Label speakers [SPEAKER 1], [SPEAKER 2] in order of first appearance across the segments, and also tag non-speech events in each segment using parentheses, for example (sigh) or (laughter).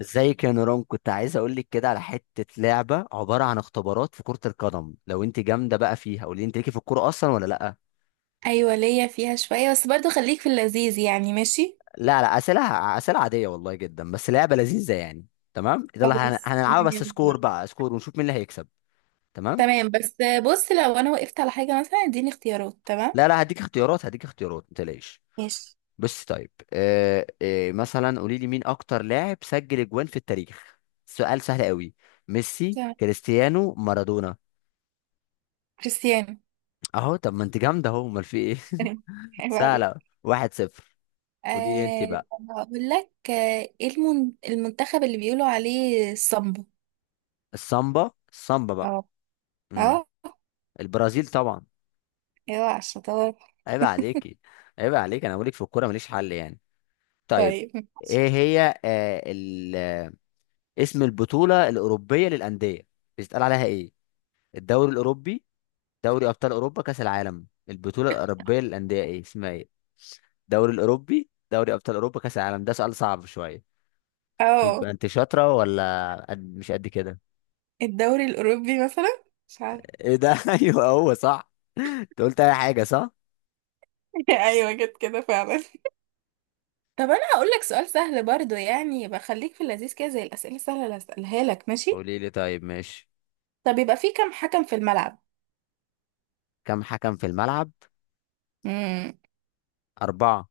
[SPEAKER 1] ازيك يا نوران، كنت عايز اقول لك كده على حته لعبه عباره عن اختبارات في كره القدم. لو انت جامده بقى فيها قولي لي، انت ليكي في الكوره اصلا ولا لا؟
[SPEAKER 2] ايوه، ليا فيها شويه. بس برضو خليك في اللذيذ يعني. ماشي.
[SPEAKER 1] لا، لا اسئله، اسئله عاديه والله جدا، بس لعبه لذيذه يعني. تمام، ده اللي هن-
[SPEAKER 2] خلاص.
[SPEAKER 1] هنلعبها
[SPEAKER 2] مية
[SPEAKER 1] بس سكور
[SPEAKER 2] بالمية.
[SPEAKER 1] بقى، سكور ونشوف مين اللي هيكسب. تمام.
[SPEAKER 2] تمام بس. بص، لو انا وقفت على حاجه مثلا اديني اختيارات. تمام.
[SPEAKER 1] لا لا، هديك اختيارات، هديك اختيارات ما تقلقيش.
[SPEAKER 2] ماشي.
[SPEAKER 1] بس طيب مثلا قولي لي، مين اكتر لاعب سجل اجوان في التاريخ؟ سؤال سهل قوي. ميسي،
[SPEAKER 2] تمام.
[SPEAKER 1] كريستيانو، مارادونا.
[SPEAKER 2] كريستيانو.
[SPEAKER 1] اهو، طب ما انت جامده اهو، امال في ايه؟
[SPEAKER 2] (laughs) حلو عليك.
[SPEAKER 1] سهلة. 1-0. قولي لي انت بقى.
[SPEAKER 2] طب هقول لك، ايه المنتخب اللي بيقولوا عليه الصمبا؟
[SPEAKER 1] السامبا، السامبا بقى.
[SPEAKER 2] اه. اه.
[SPEAKER 1] امم البرازيل طبعا.
[SPEAKER 2] ايوه، على الشطار.
[SPEAKER 1] عيب عليكي، عيب عليك، انا بقولك في الكورة ماليش حل يعني. طيب،
[SPEAKER 2] طيب.
[SPEAKER 1] ايه هي آه ال... آه، اسم البطولة الأوروبية للأندية؟ بيتقال عليها ايه؟ الدوري الأوروبي، دوري أبطال أوروبا، كأس العالم؟ البطولة الأوروبية للأندية ايه اسمها، ايه؟ الدوري الأوروبي، دوري أبطال أوروبا، كأس العالم. ده سؤال صعب شوية. يبقى
[SPEAKER 2] اه
[SPEAKER 1] انت شاطرة ولا مش قد كده؟
[SPEAKER 2] الدوري الاوروبي مثلا، مش عارفة.
[SPEAKER 1] ايه ده؟ (laughs) ايوه، هو صح. انت قلت اي حاجه صح.
[SPEAKER 2] (laughs) ايوه، جت كده فعلا. طب انا هقول لك سؤال سهل برضو يعني، يبقى خليك في اللذيذ كده زي الاسئله السهله اللي هسالها لك، ماشي؟
[SPEAKER 1] قولي لي طيب. ماشي،
[SPEAKER 2] طب يبقى في كام حكم في الملعب؟
[SPEAKER 1] كم حكم في الملعب؟
[SPEAKER 2] امم
[SPEAKER 1] اربعه.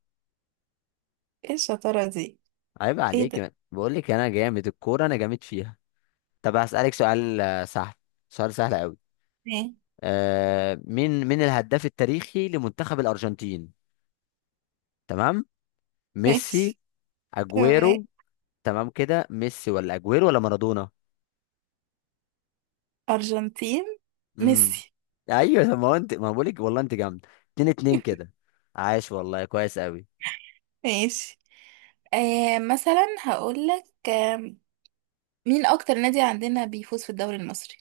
[SPEAKER 2] ايه الشطاره دي!
[SPEAKER 1] عيب
[SPEAKER 2] ايه ده!
[SPEAKER 1] عليك، بقول لك انا جامد الكوره، انا جامد فيها. طب هسالك سؤال سهل سؤال سهل قوي.
[SPEAKER 2] ماشي.
[SPEAKER 1] مين مين الهداف التاريخي لمنتخب الارجنتين؟ تمام. ميسي،
[SPEAKER 2] ماشي. تمام.
[SPEAKER 1] اجويرو. تمام كده، ميسي ولا اجويرو ولا مارادونا؟
[SPEAKER 2] ارجنتين.
[SPEAKER 1] امم
[SPEAKER 2] ميسي.
[SPEAKER 1] ايوه طب ما هو انت، ما بقول لك والله انت جامد. 2-2 كده. عاش والله، كويس قوي.
[SPEAKER 2] ماشي. مثلا هقول لك، مين اكتر نادي عندنا بيفوز في الدوري المصري؟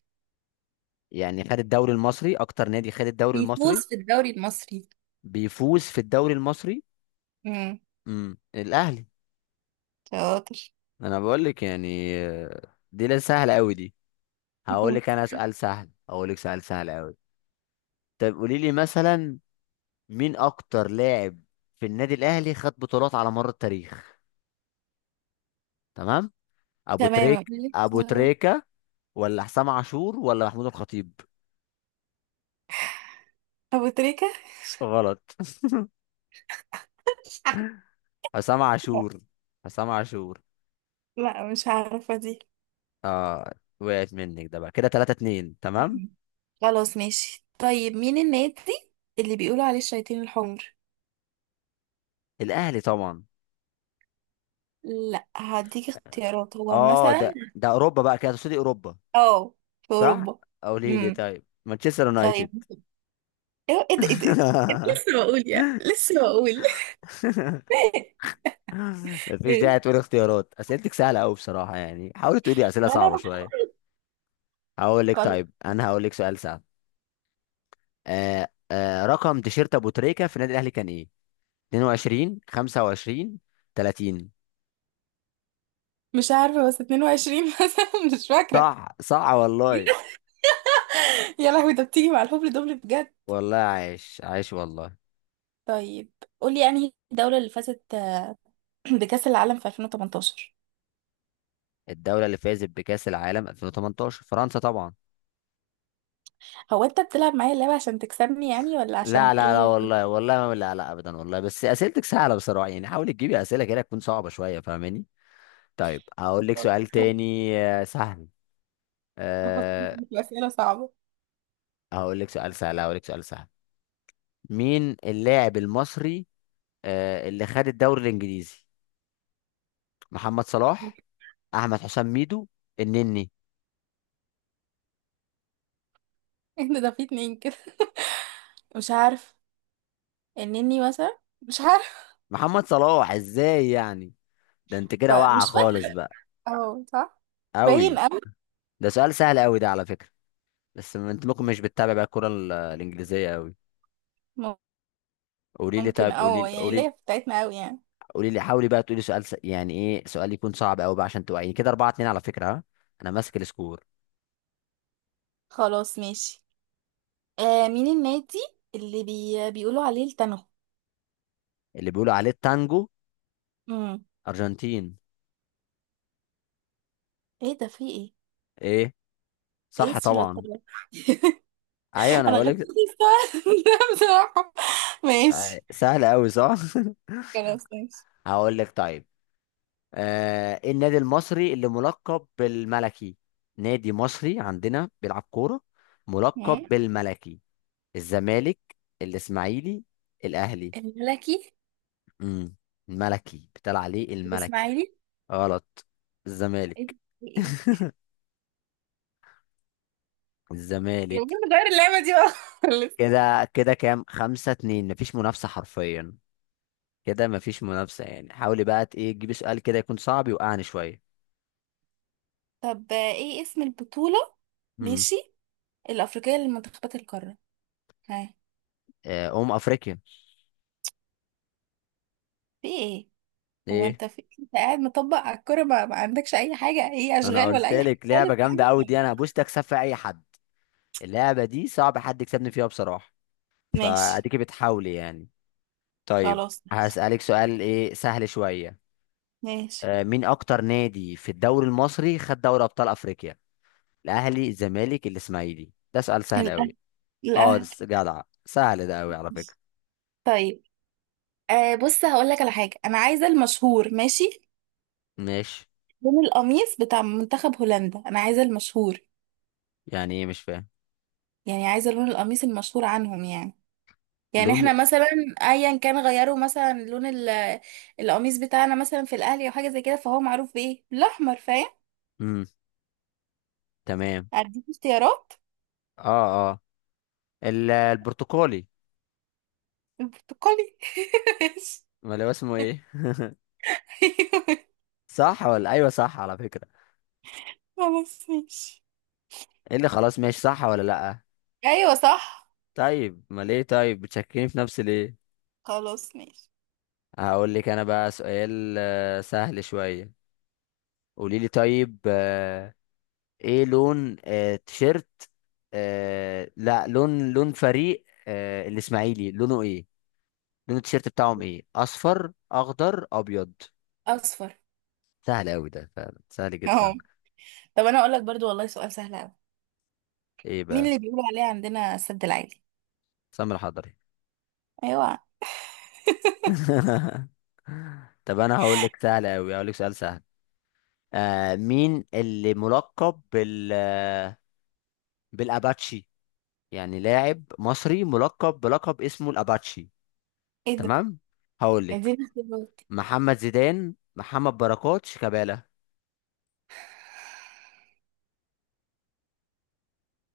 [SPEAKER 1] يعني خد الدوري المصري، اكتر نادي خد الدوري المصري،
[SPEAKER 2] بيفوز في الدوري المصري.
[SPEAKER 1] بيفوز في الدوري المصري؟
[SPEAKER 2] امم.
[SPEAKER 1] الاهلي
[SPEAKER 2] شاطر.
[SPEAKER 1] انا بقول لك يعني دي لا سهله قوي دي. هقول لك
[SPEAKER 2] خلاص.
[SPEAKER 1] انا سؤال سهل، هقول لك سؤال سهل قوي. طب قولي لي مثلا، مين اكتر لاعب في النادي الاهلي خد بطولات على مر التاريخ؟ تمام،
[SPEAKER 2] تمام.
[SPEAKER 1] ابو
[SPEAKER 2] آه،
[SPEAKER 1] تريكه ولا حسام عاشور ولا محمود الخطيب؟
[SPEAKER 2] ابو تريكه.
[SPEAKER 1] غلط. (laughs) حسام عاشور،
[SPEAKER 2] (laughs)
[SPEAKER 1] حسام عاشور.
[SPEAKER 2] لا، مش عارفة دي.
[SPEAKER 1] اه، وقعت منك. ده بقى كده 3-2، تمام.
[SPEAKER 2] مم. خلاص. ماشي. طيب، مين النادي اللي بيقولوا عليه الشياطين الحمر؟
[SPEAKER 1] الاهلي طبعا.
[SPEAKER 2] لا، هديك اختيارات هو
[SPEAKER 1] اه،
[SPEAKER 2] مثلا.
[SPEAKER 1] ده ده اوروبا بقى كده، تقصدي اوروبا؟
[SPEAKER 2] اه. في
[SPEAKER 1] صح.
[SPEAKER 2] اوروبا.
[SPEAKER 1] او ليه، ليه،
[SPEAKER 2] امم
[SPEAKER 1] طيب مانشستر
[SPEAKER 2] طيب.
[SPEAKER 1] يونايتد.
[SPEAKER 2] ايه ايه ده ايه ده إيه ده؟ إيه ده؟
[SPEAKER 1] (laughs)
[SPEAKER 2] لسه بقول يعني لسه بقول. (laughs)
[SPEAKER 1] مفيش
[SPEAKER 2] إيه؟
[SPEAKER 1] داعي تقول اختيارات، اسئلتك سهله قوي بصراحه، يعني حاولي تقولي اسئله
[SPEAKER 2] ما انا
[SPEAKER 1] صعبه شويه. هقول لك
[SPEAKER 2] بفكر.
[SPEAKER 1] طيب، انا هقول لك سؤال سهل. رقم تيشيرت ابو تريكه في النادي الاهلي كان ايه؟ 22، 25، 30؟
[SPEAKER 2] مش عارفه، بس 22 (laughs) مثلا، مش فاكره.
[SPEAKER 1] صح، صح والله،
[SPEAKER 2] يا لهوي! ده بتيجي مع الهبل دبل بجد.
[SPEAKER 1] والله عايش، عايش والله.
[SPEAKER 2] طيب، قولي انهي الدوله اللي فازت (clears throat) بكاس العالم في 2018؟
[SPEAKER 1] الدوله اللي فازت بكاس العالم 2018 فرنسا طبعا.
[SPEAKER 2] هو انت بتلعب معايا اللعبه عشان تكسبني يعني، ولا
[SPEAKER 1] لا
[SPEAKER 2] عشان
[SPEAKER 1] لا لا
[SPEAKER 2] ايه؟
[SPEAKER 1] والله، والله ما، لا لا ابدا والله، بس اسئلتك سهله بصراحه، يعني حاولي تجيبي اسئله كده تكون صعبه شويه، فاهماني؟ طيب هقول لك سؤال
[SPEAKER 2] (laughs)
[SPEAKER 1] تاني سهل
[SPEAKER 2] أفكر
[SPEAKER 1] أه
[SPEAKER 2] في أسئلة صعبة.
[SPEAKER 1] هقول لك سؤال سهل، هقول لك سؤال سهل. مين اللاعب المصري اللي خد الدوري الانجليزي؟ محمد صلاح، احمد حسام ميدو، النني.
[SPEAKER 2] إيه ده في 2 كده. مش عارف. النني مثلا، مش عارف.
[SPEAKER 1] محمد صلاح، ازاي يعني؟ ده انت كده
[SPEAKER 2] بقى
[SPEAKER 1] واقعه
[SPEAKER 2] مش
[SPEAKER 1] خالص
[SPEAKER 2] فاكرة.
[SPEAKER 1] بقى،
[SPEAKER 2] اه، صح. باين
[SPEAKER 1] قوي.
[SPEAKER 2] أوي.
[SPEAKER 1] ده سؤال سهل قوي ده على فكره، بس ما انت ممكن مش بتتابع بقى الكره الانجليزيه قوي.
[SPEAKER 2] م-
[SPEAKER 1] قولي لي
[SPEAKER 2] ممكن
[SPEAKER 1] طيب، قولي لي،
[SPEAKER 2] يعني،
[SPEAKER 1] قولي.
[SPEAKER 2] ليا في بتاعتنا أوي يعني.
[SPEAKER 1] قولي لي، حاولي بقى تقولي سؤال يعني ايه، سؤال يكون صعب قوي بقى عشان توعيني. كده 4-2 على فكرة، ها، انا ماسك السكور.
[SPEAKER 2] خلاص. ماشي. مين النادي اللي بيقولوا عليه التنغ؟
[SPEAKER 1] اللي بيقولوا عليه التانجو.
[SPEAKER 2] امم
[SPEAKER 1] ارجنتين.
[SPEAKER 2] ايه ده! في ايه؟
[SPEAKER 1] ايه؟
[SPEAKER 2] ايه
[SPEAKER 1] صح طبعا.
[SPEAKER 2] الشطارة! (laughs)
[SPEAKER 1] ايوه انا
[SPEAKER 2] انا
[SPEAKER 1] بقول
[SPEAKER 2] غلطت
[SPEAKER 1] لك.
[SPEAKER 2] السؤال (laughs) ده بصراحة. ماشي.
[SPEAKER 1] سهل قوي، صح.
[SPEAKER 2] خلاص. ماشي.
[SPEAKER 1] (laughs) هقول لك طيب، إيه النادي المصري اللي ملقب بالملكي؟ نادي مصري عندنا بيلعب كورة،
[SPEAKER 2] مم.
[SPEAKER 1] ملقب بالملكي. الزمالك، الاسماعيلي، الاهلي؟
[SPEAKER 2] الملكي.
[SPEAKER 1] امم الملكي بيتقال عليه الملكي.
[SPEAKER 2] الاسماعيلي.
[SPEAKER 1] غلط.
[SPEAKER 2] ايه ده؟
[SPEAKER 1] الزمالك،
[SPEAKER 2] في إيه؟ يعني
[SPEAKER 1] الزمالك.
[SPEAKER 2] نغير اللعبة دي بقى (laughs) خالص.
[SPEAKER 1] كده كده كام، 5-2، مفيش منافسة حرفيا. كده مفيش منافسة، يعني حاولي بقى ايه تجيبي سؤال كده يكون صعب يوقعني شوية.
[SPEAKER 2] طب ايه اسم البطولة.
[SPEAKER 1] امم
[SPEAKER 2] ماشي. الأفريقية لمنتخبات القارة. ها؟
[SPEAKER 1] أم أفريقيا.
[SPEAKER 2] في ايه؟ هو
[SPEAKER 1] ايه؟
[SPEAKER 2] انت في ايه؟ انت قاعد مطبق على الكرة، ما عندكش اي حاجة، اي
[SPEAKER 1] انا
[SPEAKER 2] اشغال، ولا
[SPEAKER 1] قلت
[SPEAKER 2] اي حاجة
[SPEAKER 1] لك
[SPEAKER 2] خالص.
[SPEAKER 1] لعبة جامدة قوي
[SPEAKER 2] يعني.
[SPEAKER 1] دي، انا هبوس اكسب في اي حد. اللعبة دي صعب حد يكسبني فيها بصراحة.
[SPEAKER 2] ماشي.
[SPEAKER 1] فاديكي بتحاولي يعني. طيب
[SPEAKER 2] خلاص. ماشي.
[SPEAKER 1] هسألك سؤال ايه، سهل شوية.
[SPEAKER 2] ماشي.
[SPEAKER 1] مين اكتر نادي في الدوري المصري خد دوري ابطال افريقيا؟ الاهلي، الزمالك، الاسماعيلي. ده سؤال سهل
[SPEAKER 2] الاهلي.
[SPEAKER 1] قوي. اه ده
[SPEAKER 2] الاهلي.
[SPEAKER 1] جدع سهل ده قوي على فكرة.
[SPEAKER 2] طيب. بص، هقول لك على حاجة. انا عايزة المشهور. ماشي؟
[SPEAKER 1] ماشي.
[SPEAKER 2] لون القميص بتاع منتخب هولندا. انا عايزة المشهور.
[SPEAKER 1] يعني ايه؟ مش فاهم.
[SPEAKER 2] يعني عايزة لون القميص المشهور عنهم يعني. يعني
[SPEAKER 1] لون.
[SPEAKER 2] احنا مثلا، ايا كان غيروا مثلا لون القميص بتاعنا مثلا في الاهلي او حاجه زي كده. فهو معروف بايه؟ بالاحمر. فاهم؟
[SPEAKER 1] امم تمام
[SPEAKER 2] هديك اختيارات.
[SPEAKER 1] اه، اه، البرتقالي
[SPEAKER 2] البرتقالي! (laughs) ماشي.
[SPEAKER 1] ولا هو اسمه ايه؟
[SPEAKER 2] أيوة.
[SPEAKER 1] صح ولا ايوه صح على فكرة؟
[SPEAKER 2] خلاص. ماشي.
[SPEAKER 1] ايه اللي خلاص ماشي، صح ولا لا؟
[SPEAKER 2] ايوه صح.
[SPEAKER 1] طيب ما ليه طيب، بتشكيني في نفسي ليه؟
[SPEAKER 2] خلاص. ماشي.
[SPEAKER 1] هقول لك انا بقى سؤال سهل شوية. قولي لي طيب، ايه لون آه، تيشيرت آه، لا لون لون فريق الاسماعيلي لونه ايه؟ لون التيشيرت بتاعهم ايه، اصفر، اخضر، ابيض؟
[SPEAKER 2] اصفر.
[SPEAKER 1] سهل أوي ده، فعلا سهل
[SPEAKER 2] اهو.
[SPEAKER 1] جدا.
[SPEAKER 2] طب انا اقول لك برضو والله سؤال سهل قوي.
[SPEAKER 1] إيه
[SPEAKER 2] مين
[SPEAKER 1] بقى؟
[SPEAKER 2] اللي بيقولوا عليه عندنا السد العالي؟
[SPEAKER 1] سمر حضري.
[SPEAKER 2] ايوه.
[SPEAKER 1] (laughs) طب أنا هقول لك سهل أوي، هقول لك سؤال سهل. مين اللي ملقب بالأباتشي يعني لاعب مصري ملقب بلقب اسمه الأباتشي.
[SPEAKER 2] ايه ده!
[SPEAKER 1] تمام. هقول لك،
[SPEAKER 2] اديني اختيارات.
[SPEAKER 1] محمد زيدان، محمد بركات، شيكابالا؟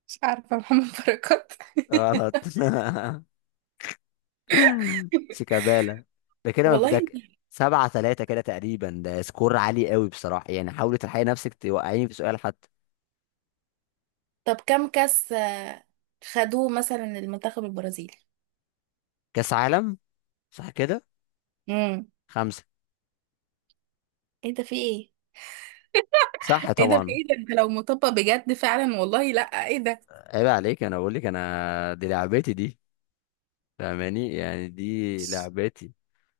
[SPEAKER 2] مش عارفة. محمد بركات؟
[SPEAKER 1] غلط. (laughs)
[SPEAKER 2] (laughs)
[SPEAKER 1] شيكابالا. ده كده
[SPEAKER 2] والله!
[SPEAKER 1] 7-3 كده تقريبا، ده سكور عالي قوي بصراحة، يعني حاولي تلحقي نفسك توقعيني في سؤال حتى.
[SPEAKER 2] طب كم كاس خدوه مثلا المنتخب البرازيلي؟
[SPEAKER 1] كاس عالم، صح كده؟
[SPEAKER 2] امم.
[SPEAKER 1] خمسة.
[SPEAKER 2] ايه ده! في ايه؟
[SPEAKER 1] صح
[SPEAKER 2] ايه ده! في
[SPEAKER 1] طبعا.
[SPEAKER 2] ايه ده! انت لو مطبق بجد فعلا والله، لا. ايه ده!
[SPEAKER 1] عيب عليك، انا بقول لك انا، دي لعبتي دي، فاهماني يعني؟ دي
[SPEAKER 2] ماشي.
[SPEAKER 1] لعبتي.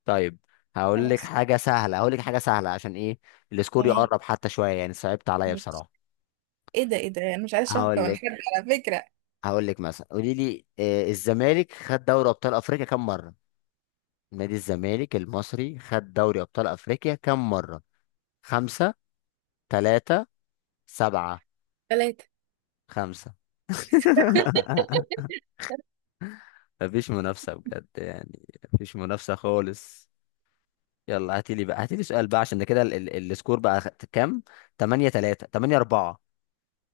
[SPEAKER 1] طيب هقول لك
[SPEAKER 2] خلاص.
[SPEAKER 1] حاجة سهلة، هقول لك حاجة سهلة عشان ايه، السكور
[SPEAKER 2] تمام.
[SPEAKER 1] يقرب حتى شوية، يعني صعبت عليا
[SPEAKER 2] ماشي.
[SPEAKER 1] بصراحة.
[SPEAKER 2] ايه ده! ايه ده! انا مش عايز شفقة
[SPEAKER 1] هقول
[SPEAKER 2] من حد،
[SPEAKER 1] لك،
[SPEAKER 2] على فكرة.
[SPEAKER 1] هقول لك مثلا قولي لي، الزمالك خد دوري ابطال افريقيا كم مرة؟ نادي الزمالك المصري خد دوري ابطال افريقيا كم مرة؟ خمسة، ثلاثة، سبعة؟
[SPEAKER 2] 3.
[SPEAKER 1] خمسة. (laughs) مفيش منافسة بجد يعني، مفيش منافسة خالص. يلا هاتيلي بقى، هاتيلي سؤال بقى، عشان ده كده السكور بقى كام 8-3، 8-4،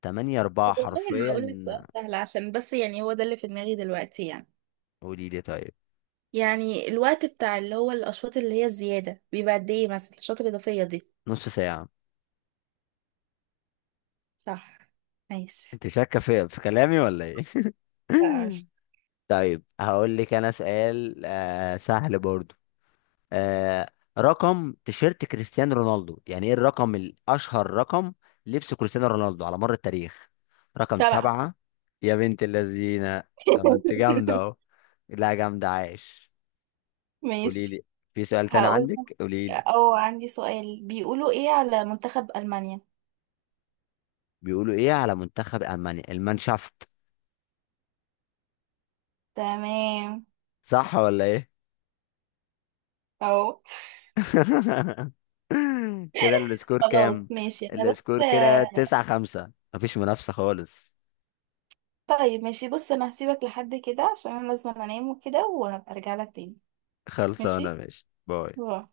[SPEAKER 1] 8
[SPEAKER 2] طب
[SPEAKER 1] 4
[SPEAKER 2] والله انا
[SPEAKER 1] حرفيا.
[SPEAKER 2] هقول لك سؤال سهل، عشان بس يعني هو ده اللي في دماغي دلوقتي يعني.
[SPEAKER 1] قولي لي طيب.
[SPEAKER 2] يعني الوقت بتاع اللي هو الاشواط اللي هي الزيادة، بيبقى قد ايه مثلا الاشواط الاضافية دي؟
[SPEAKER 1] نص ساعة.
[SPEAKER 2] صح. ماشي.
[SPEAKER 1] انت شاكة في كلامي ولا ايه؟
[SPEAKER 2] لا، مش.
[SPEAKER 1] (laughs) طيب هقول لك انا سؤال سهل برضو. آه رقم تيشيرت كريستيانو رونالدو يعني، ايه الرقم الاشهر، رقم لبس كريستيانو رونالدو على مر التاريخ؟ رقم
[SPEAKER 2] 7.
[SPEAKER 1] سبعة. يا بنت اللذينة، طب ما انت جامدة اهو.
[SPEAKER 2] (laughs)
[SPEAKER 1] لا جامدة، عايش. قولي
[SPEAKER 2] ماشي.
[SPEAKER 1] لي، في سؤال تاني
[SPEAKER 2] هقول
[SPEAKER 1] عندك؟ قولي لي.
[SPEAKER 2] لك او عندي سؤال. بيقولوا ايه على منتخب المانيا؟
[SPEAKER 1] بيقولوا ايه على منتخب المانيا؟ المانشافت.
[SPEAKER 2] تمام.
[SPEAKER 1] صح ولا ايه؟
[SPEAKER 2] اهو.
[SPEAKER 1] (laughs) كده السكور
[SPEAKER 2] خلاص.
[SPEAKER 1] كام؟
[SPEAKER 2] ماشي. انا بس.
[SPEAKER 1] السكور كده 9-5، مفيش منافسة خالص.
[SPEAKER 2] طيب ماشي. بص، انا هسيبك لحد كده عشان انا لازم انام وكده، وهبقى ارجع لك تاني.
[SPEAKER 1] خلصانة
[SPEAKER 2] ماشي.
[SPEAKER 1] ماشي، باي.
[SPEAKER 2] باي.